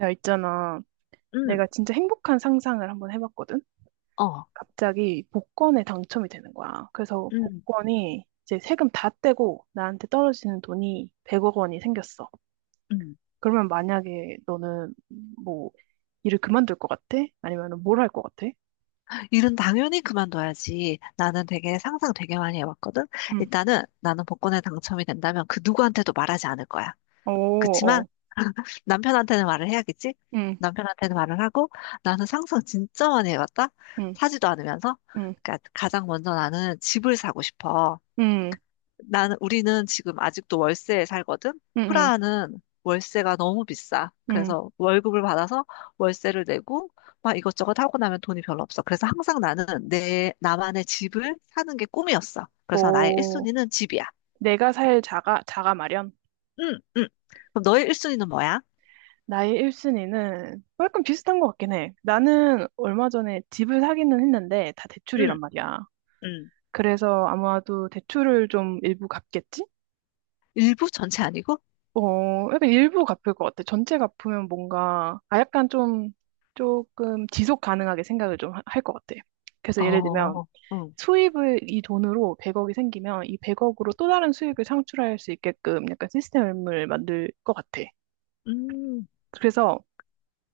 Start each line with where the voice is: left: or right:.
right: 야, 있잖아.
left: 응,
right: 내가 진짜 행복한 상상을 한번 해봤거든?
left: 어.
right: 갑자기 복권에 당첨이 되는 거야. 그래서
left: 응,
right: 복권이 이제 세금 다 떼고 나한테 떨어지는 돈이 100억 원이 생겼어.
left: 응,
right: 그러면 만약에 너는 뭐 일을 그만둘 것 같아? 아니면 뭘 할 것 같아?
left: 일은 당연히 그만둬야지. 나는 되게 상상 되게 많이 해봤거든.
right: 응.
left: 일단은 나는 복권에 당첨이 된다면 그 누구한테도 말하지 않을 거야.
right: 오,
left: 그치만
right: 어.
left: 남편한테는 말을 해야겠지?
right: 응,
left: 남편한테는 말을 하고 나는 상상 진짜 많이 해봤다.
right: 응,
left: 사지도 않으면서.
right: 응,
left: 그러니까 가장 먼저 나는 집을 사고 싶어.
right: 응,
left: 나는 우리는 지금 아직도 월세에 살거든.
right: 응, 응,
left: 프라하는 월세가 너무 비싸.
right: 응.
left: 그래서 월급을 받아서 월세를 내고 막 이것저것 하고 나면 돈이 별로 없어. 그래서 항상 나는 내 나만의 집을 사는 게 꿈이었어. 그래서 나의
right: 오,
left: 1순위는 집이야.
right: 내가 살 자가 마련?
left: 응, 응. 그럼 너의 1순위는 뭐야?
right: 나의 1순위는 약간 비슷한 것 같긴 해. 나는 얼마 전에 집을 사기는 했는데 다 대출이란
left: 응,
right: 말이야.
left: 응.
right: 그래서 아마도 대출을 좀 일부 갚겠지?
left: 일부 전체 아니고?
right: 어, 약간 일부 갚을 것 같아. 전체 갚으면 뭔가, 아, 약간 좀, 조금 지속 가능하게 생각을 좀 할 것 같아. 그래서 예를 들면,
left: 어, 응,
right: 수입을 이 돈으로 100억이 생기면 이 100억으로 또 다른 수익을 창출할 수 있게끔 약간 시스템을 만들 것 같아.
left: 음,
right: 그래서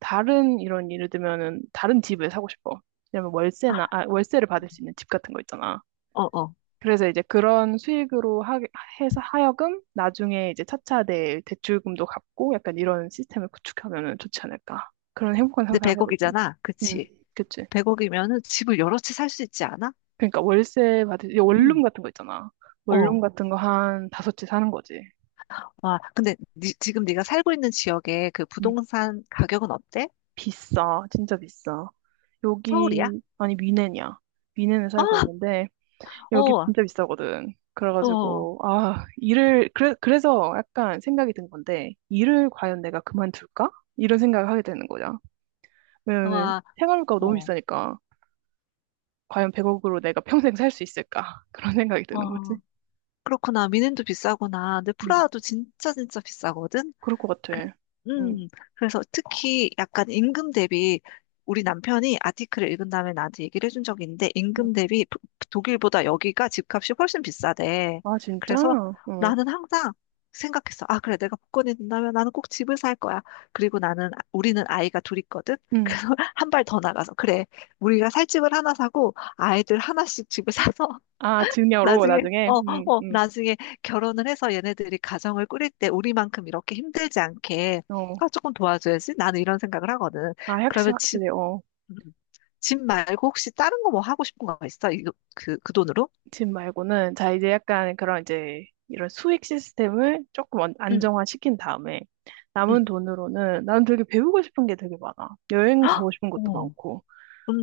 right: 다른 이런 예를 들면은 다른 집을 사고 싶어. 왜냐면 월세나 아, 월세를 받을 수 있는 집 같은 거 있잖아.
left: 어, 어.
right: 그래서 이제 그런 수익으로 해서 하여금 나중에 이제 차차 내 대출금도 갚고 약간 이런 시스템을 구축하면은 좋지 않을까. 그런 행복한
left: 근데
right: 상상을 해보지.
left: 100억이잖아.
right: 음,
left: 그치?
right: 그치.
left: 100억이면은 집을 여러 채 살 수 있지 않아?
right: 그러니까 월세 받을, 이 원룸
left: 응,
right: 같은 거 있잖아.
left: 어.
right: 원룸 같은 거 한 다섯 채 사는 거지.
left: 와, 근데 지금 네가 살고 있는 지역의 그
right: 음,
left: 부동산 가격은 어때?
right: 비싸. 진짜 비싸.
left: 서울이야?
right: 여기, 아니, 미넨이야. 미넨에 살고
left: 아,
right: 있는데, 여기
left: 어,
right: 진짜 비싸거든.
left: 어,
right: 그래가지고, 아, 일을, 그래, 그래서 약간 생각이 든 건데, 일을 과연 내가 그만둘까? 이런 생각을 하게 되는 거죠. 왜냐면은
left: 와,
right: 생활비가 너무
left: 어,
right: 비싸니까, 과연 100억으로 내가 평생 살 수 있을까? 그런 생각이 드는 거지.
left: 어. 그렇구나. 미넨도 비싸구나. 근데
right: 음,
left: 프라하도 진짜 진짜 비싸거든.
right: 그럴 것
left: 그-
right: 같아. 음,
left: 음, 그래서 특히 약간 임금 대비 우리 남편이 아티클을 읽은 다음에 나한테 얘기를 해준 적이 있는데
right: 음.
left: 임금 대비 독일보다 여기가 집값이 훨씬 비싸대.
right: 아, 진짜?
left: 그래서
right: 어,
left: 나는 항상 생각했어. 아, 그래. 내가 복권이 된다면 나는 꼭 집을 살 거야. 그리고 우리는 아이가 둘 있거든?
right: 음.
left: 그래서 한 발 더 나가서. 그래. 우리가 살 집을 하나 사고 아이들 하나씩 집을 사서
right: 아, 증여로
left: 나중에,
right: 나중에?
left: 어, 어, 나중에 결혼을 해서 얘네들이 가정을 꾸릴 때 우리만큼 이렇게 힘들지 않게,
right: 어.
left: 아, 조금 도와줘야지. 나는 이런 생각을 하거든.
right: 아, 확실,
left: 그러면 집,
right: 확실히, 어.
left: 음, 집 말고 혹시 다른 거 뭐 하고 싶은 거 있어? 그 돈으로?
right: 집 말고는 자 이제 약간 그런 이제 이런 수익 시스템을 조금 안-
left: 응,
right: 안정화시킨 다음에 남은
left: 응.
right: 돈으로는 나는 되게 배우고 싶은 게 되게 많아. 여행 가고
left: 헉!
right: 싶은 것도
left: 어,
right: 많고.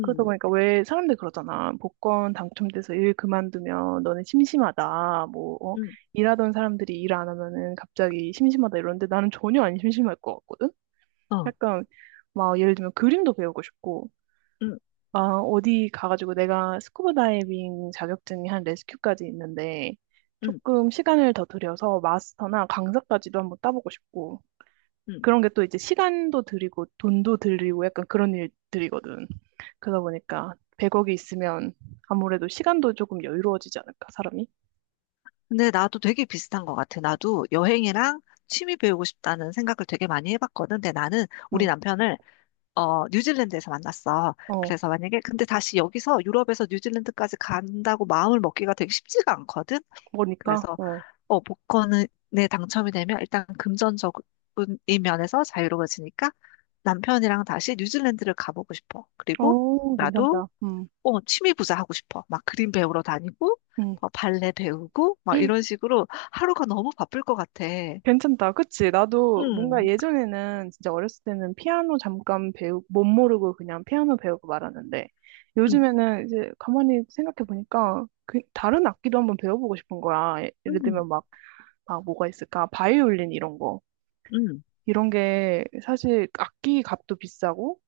right: 그러다 보니까 왜 사람들 이 그러잖아. 복권 당첨돼서 일 그만두면 너네 심심하다. 뭐 어?
left: 응,
right: 일하던 사람들이 일 안 하면은 갑자기 심심하다 이러는데 나는 전혀 안 심심할 것 같거든.
left: 어,
right: 약간 막 예를 들면 그림도 배우고 싶고
left: 응,
right: 아, 어디 가가지고 내가 스쿠버 다이빙 자격증이 한 레스큐까지 있는데
left: 응,
right: 조금 시간을 더 들여서 마스터나 강사까지도 한번 따보고 싶고
left: 응.
right: 그런 게 또 이제 시간도 들이고 돈도 들이고 약간 그런 일들이거든. 그러다 보니까 100억이 있으면 아무래도 시간도 조금 여유로워지지 않을까, 사람이?
left: 근데 나도 되게 비슷한 것 같아. 나도 여행이랑 취미 배우고 싶다는 생각을 되게 많이 해봤거든. 근데 나는 우리
right: 응,
left: 남편을 뉴질랜드에서 만났어.
right: 어,
left: 그래서 만약에, 근데 다시 여기서 유럽에서 뉴질랜드까지 간다고 마음을 먹기가 되게 쉽지가 않거든?
right: 그러니까,
left: 그래서,
right: 어,
left: 복권에 당첨이 되면 일단 금전적인 면에서 자유로워지니까 남편이랑 다시 뉴질랜드를 가보고 싶어. 그리고
right: 어,
left: 나도,
right: 괜찮다.
left: 취미 부자 하고 싶어. 막 그림 배우러 다니고, 뭐 발레 배우고, 막
right: 음.
left: 이런 식으로 하루가 너무 바쁠 것 같아. 응,
right: 괜찮다. 그치? 나도 뭔가 예전에는 진짜 어렸을 때는 피아노 잠깐 못 모르고 그냥 피아노 배우고 말았는데
left: 응,
right: 요즘에는 이제 가만히 생각해 보니까 그 다른 악기도 한번 배워보고 싶은 거야. 예를 들면
left: 응,
right: 막, 막 뭐가 있을까? 바이올린 이런 거.
left: 응,
right: 이런 게 사실 악기 값도 비싸고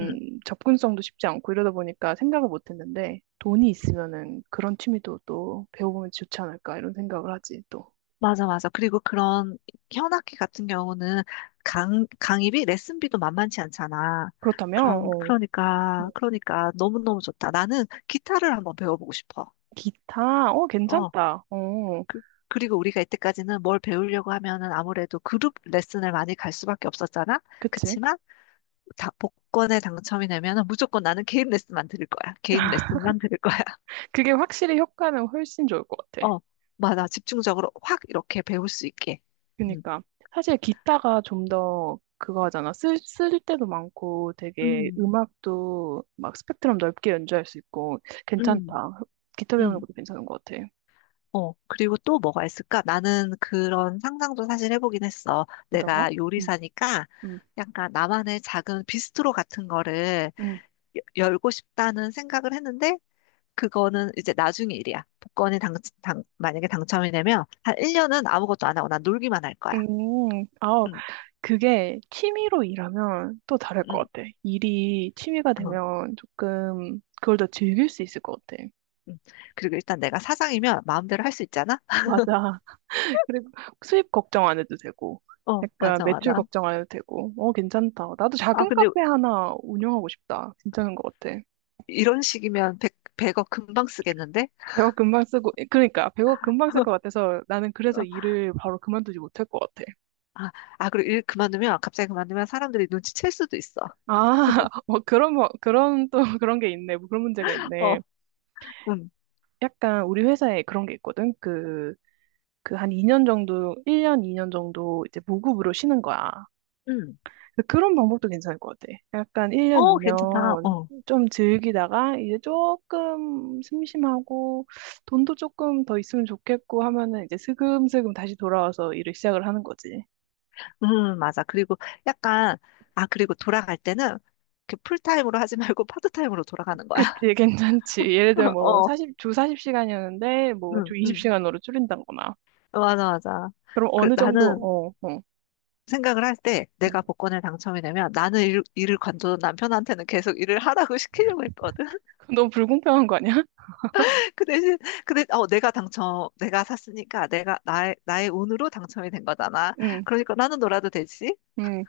left: 응.
right: 접근성도 쉽지 않고 이러다 보니까 생각을 못 했는데 돈이 있으면은 그런 취미도 또 배워보면 좋지 않을까 이런 생각을 하지 또.
left: 맞아, 맞아. 그리고 그런 현악기 같은 경우는 강의비, 레슨비도 만만치 않잖아.
right: 그렇다면,
left: 그럼,
right: 어.
left: 그러니까 너무너무 좋다. 나는 기타를 한번 배워보고 싶어.
right: 기타? 어,
left: 어.
right: 괜찮다. 어,
left: 그, 그리고 우리가 이때까지는 뭘 배우려고 하면은 아무래도 그룹 레슨을 많이 갈 수밖에 없었잖아.
right: 그치?
left: 그치만, 복권에 당첨이 되면은 무조건 나는 개인 레슨만 들을 거야. 개인 레슨만 들을 거야.
right: 그게 확실히 효과는 훨씬 좋을 것 같아.
left: 어. 맞아. 집중적으로 확 이렇게 배울 수 있게. 음,
right: 그니까. 사실 기타가 좀 더 그거 하잖아. 쓸 때도 많고 되게
left: 음,
right: 음악도 막 스펙트럼 넓게 연주할 수 있고
left: 음.
right: 괜찮다. 기타 배우는
left: 음.
right: 것도 괜찮은 것 같아.
left: 어, 그리고 또 뭐가 있을까? 나는 그런 상상도 사실 해보긴 했어.
right: 어떤가?
left: 내가
right: 음,
left: 요리사니까
right: 음,
left: 약간 나만의 작은 비스트로 같은 거를
right: 음.
left: 여- 열고 싶다는 생각을 했는데, 그거는 이제 나중에 일이야. 만약에 당첨이 되면 한 1년은 아무것도 안 하고 난 놀기만 할 거야.
right: 아,
left: 응,
right: 그게 취미로 일하면 또 다를
left: 응,
right: 것 같아. 일이 취미가
left: 어,
right: 되면 조금 그걸 더 즐길 수 있을 것 같아.
left: 응. 그리고 일단 내가 사장이면 마음대로 할 수 있잖아?
right: 맞아. 그리고 수입 걱정 안 해도 되고,
left: 어,
right: 약간
left: 맞아,
right: 매출
left: 맞아.
right: 걱정 안 해도 되고, 어, 괜찮다. 나도
left: 아,
right: 작은
left: 근데
right: 카페 하나 운영하고 싶다. 괜찮은 것 같아.
left: 이런 식이면 백백 100억 금방 쓰겠는데?
right: 백억 금방 쓰고, 그러니까 백억 금방 쓸 것 같아서 나는 그래서 일을 바로 그만두지 못할 것 같아.
left: 아, 아, 그리고 일 그만두면, 갑자기 그만두면 사람들이 눈치챌 수도 있어.
right: 아, 뭐 그런, 뭐, 그런 또 그런 게 있네. 뭐 그런 문제가
left: 어,
right: 있네.
left: 음,
right: 약간 우리 회사에 그런 게 있거든. 그 한 2년 정도, 1년, 2년 정도 이제 무급으로 쉬는 거야.
left: 음.
right: 그런 방법도 괜찮을 것 같아. 약간 1년,
left: 어, 괜찮다.
right: 2년
left: 어,
right: 좀 즐기다가 이제 조금 심심하고 돈도 조금 더 있으면 좋겠고 하면은 이제 슬금슬금 다시 돌아와서 일을 시작을 하는 거지.
left: 맞아. 그리고 약간, 아, 그리고 돌아갈 때는 그 풀타임으로 하지 말고 파트타임으로 돌아가는 거야.
right: 그치, 괜찮지. 예를 들어 뭐
left: 어,
right: 40, 주 40시간이었는데 뭐
left: 응,
right: 주
left: 응.
right: 20시간으로 줄인다거나.
left: 맞아, 맞아.
right: 그럼
left: 그,
right: 어느 정도,
left: 나는
right: 어, 어.
left: 생각을 할 때 내가 복권에 당첨이 되면 나는 일을 관둬도 남편한테는 계속 일을 하라고 시키려고 했거든.
right: 그건 너무 불공평한 거 아니야?
left: 그 대신, 그 대신, 어, 내가 샀으니까 나의 운으로 당첨이 된 거잖아.
right: 응,
left: 그러니까 나는 놀아도 되지.
right: 응.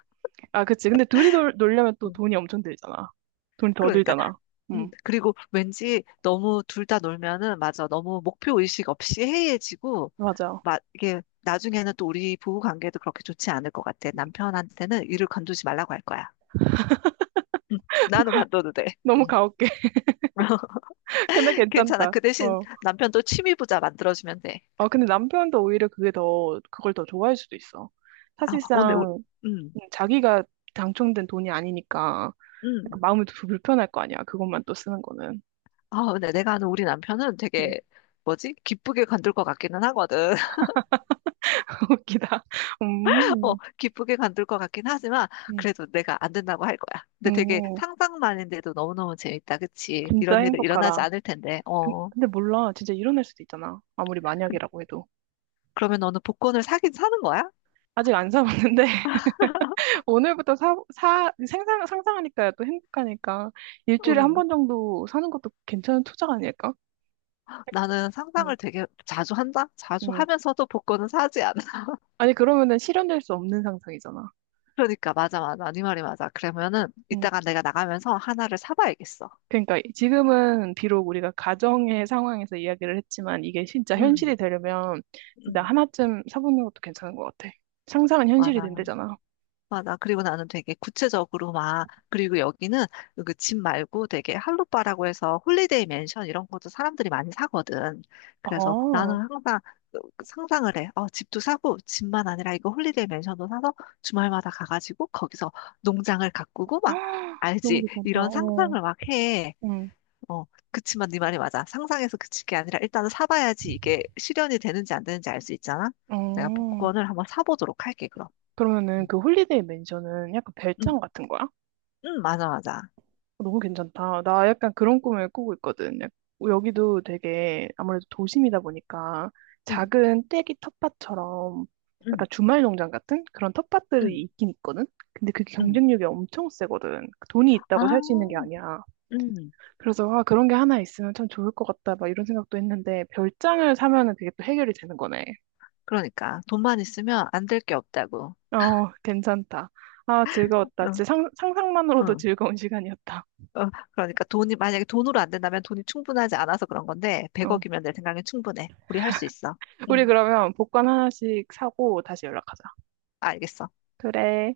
right: 아, 그치. 근데 둘이 놀려면 또
left: 음,
right: 돈이 엄청 들잖아. 돈이 더
left: 그러니까.
right: 들잖아. 응,
left: 그리고 왠지 너무 둘 다 놀면은, 맞아. 너무 목표 의식 없이 해이해지고,
right: 맞아.
left: 막, 이게, 나중에는 또 우리 부부 관계도 그렇게 좋지 않을 것 같아. 남편한테는 일을 관두지 말라고 할 거야. 음, 나는 관둬도 돼.
right: 너무
left: 음.
right: 가혹해. 근데
left: 괜찮아.
right: 괜찮다.
left: 그 대신
right: 어.
left: 남편도 취미 부자 만들어주면 돼.
right: 어, 근데 남편도 오히려 그게 더, 그걸 더 좋아할 수도 있어.
left: 아, 오늘,
right: 사실상
left: 음,
right: 자기가 당첨된 돈이 아니니까
left: 음.
right: 약간 마음이 더 불편할 거 아니야. 그것만 또 쓰는 거는.
left: 아, 근데 내가 아는 우리 남편은
right: 음.
left: 되게 뭐지? 기쁘게 관둘 것 같기는 하거든.
right: 웃기다.
left: 어,
right: 음,
left: 기쁘게 관둘 것 같긴 하지만
right: 음,
left: 그래도 내가 안 된다고 할 거야. 근데 되게
right: 음,
left: 상상만인데도 너무너무 재밌다. 그치?
right: 진짜
left: 이런 일은 일어나지
right: 행복하다.
left: 않을 텐데.
right: 근-
left: 어.
right: 근데 몰라. 진짜 일어날 수도 있잖아. 아무리
left: 그,
right: 만약이라고 해도.
left: 그러면 너는 복권을 사긴 사는 거야?
right: 아직 안 사봤는데 오늘부터 상상하니까 또 행복하니까 일주일에 한
left: 음
right: 번 정도 사는 것도 괜찮은 투자가 아닐까?
left: 나는
right: 음,
left: 상상을 되게 자주 한다? 자주
right: 음.
left: 하면서도 복권은 사지 않아.
right: 아니, 그러면은 실현될 수 없는 상상이잖아.
left: 그러니까 맞아, 맞아. 네 말이 맞아. 그러면은
right: 응,
left: 이따가 내가 나가면서 하나를 사봐야겠어.
right: 그러니까 지금은 비록 우리가 가정의 상황에서 이야기를 했지만 이게 진짜 현실이
left: 응.
right: 되려면 진짜
left: 응.
right: 하나쯤 사보는 것도 괜찮은 것 같아. 상상은 현실이
left: 맞아.
right: 된대잖아.
left: 맞아. 그리고 나는 되게 구체적으로 막, 그리고 여기는 그 집 말고 되게 할로빠라고 해서 홀리데이 맨션 이런 것도 사람들이 많이 사거든. 그래서
right: 아,
left: 나는 항상 그 상상을 해. 어, 집도 사고, 집만 아니라 이거 홀리데이 맨션도 사서 주말마다 가가지고 거기서 농장을 가꾸고 막,
right: 너무
left: 알지?
right: 괜찮다.
left: 이런
right: 어,
left: 상상을 막 해.
right: 응.
left: 어, 그치만 네 말이 맞아. 상상해서 그칠 게 아니라 일단은 사봐야지 이게 실현이 되는지 안 되는지 알 수 있잖아. 내가
right: 어.
left: 복권을 한번 사보도록 할게, 그럼.
right: 그러면은
left: 음.
right: 그 홀리데이 맨션은 약간
left: 음.
right: 별장 같은 거야?
left: 응, 맞아, 맞아.
right: 어, 너무 괜찮다. 나 약간 그런 꿈을 꾸고 있거든. 여기도 되게 아무래도 도심이다 보니까
left: 응,
right: 작은 떼기 텃밭처럼
left: 응,
right: 약간 주말 농장 같은 그런 텃밭들이
left: 응,
right: 있긴 있거든. 근데 그게
left: 응.
right: 경쟁력이 엄청 세거든. 그 돈이
left: 아,
right: 있다고 살 수 있는 게 아니야.
left: 응.
right: 그래서 아, 그런 게 하나 있으면 참 좋을 것 같다. 막 이런 생각도 했는데 별장을 사면은 그게 또 해결이 되는 거네.
left: 그러니까 돈만 있으면 안 될 게 없다고.
right: 어, 괜찮다. 아, 즐거웠다.
left: 응,
right: 진짜 상상만으로도
left: 응.
right: 즐거운 시간이었다.
left: 어, 그러니까 돈이 만약에 돈으로 안 된다면 돈이 충분하지 않아서 그런 건데
right: 어.
left: 100억이면 내 생각엔 충분해. 우리 할 수 있어.
right: 우리
left: 응,
right: 그러면 복권 하나씩 사고 다시 연락하자.
left: 알겠어.
right: 그래.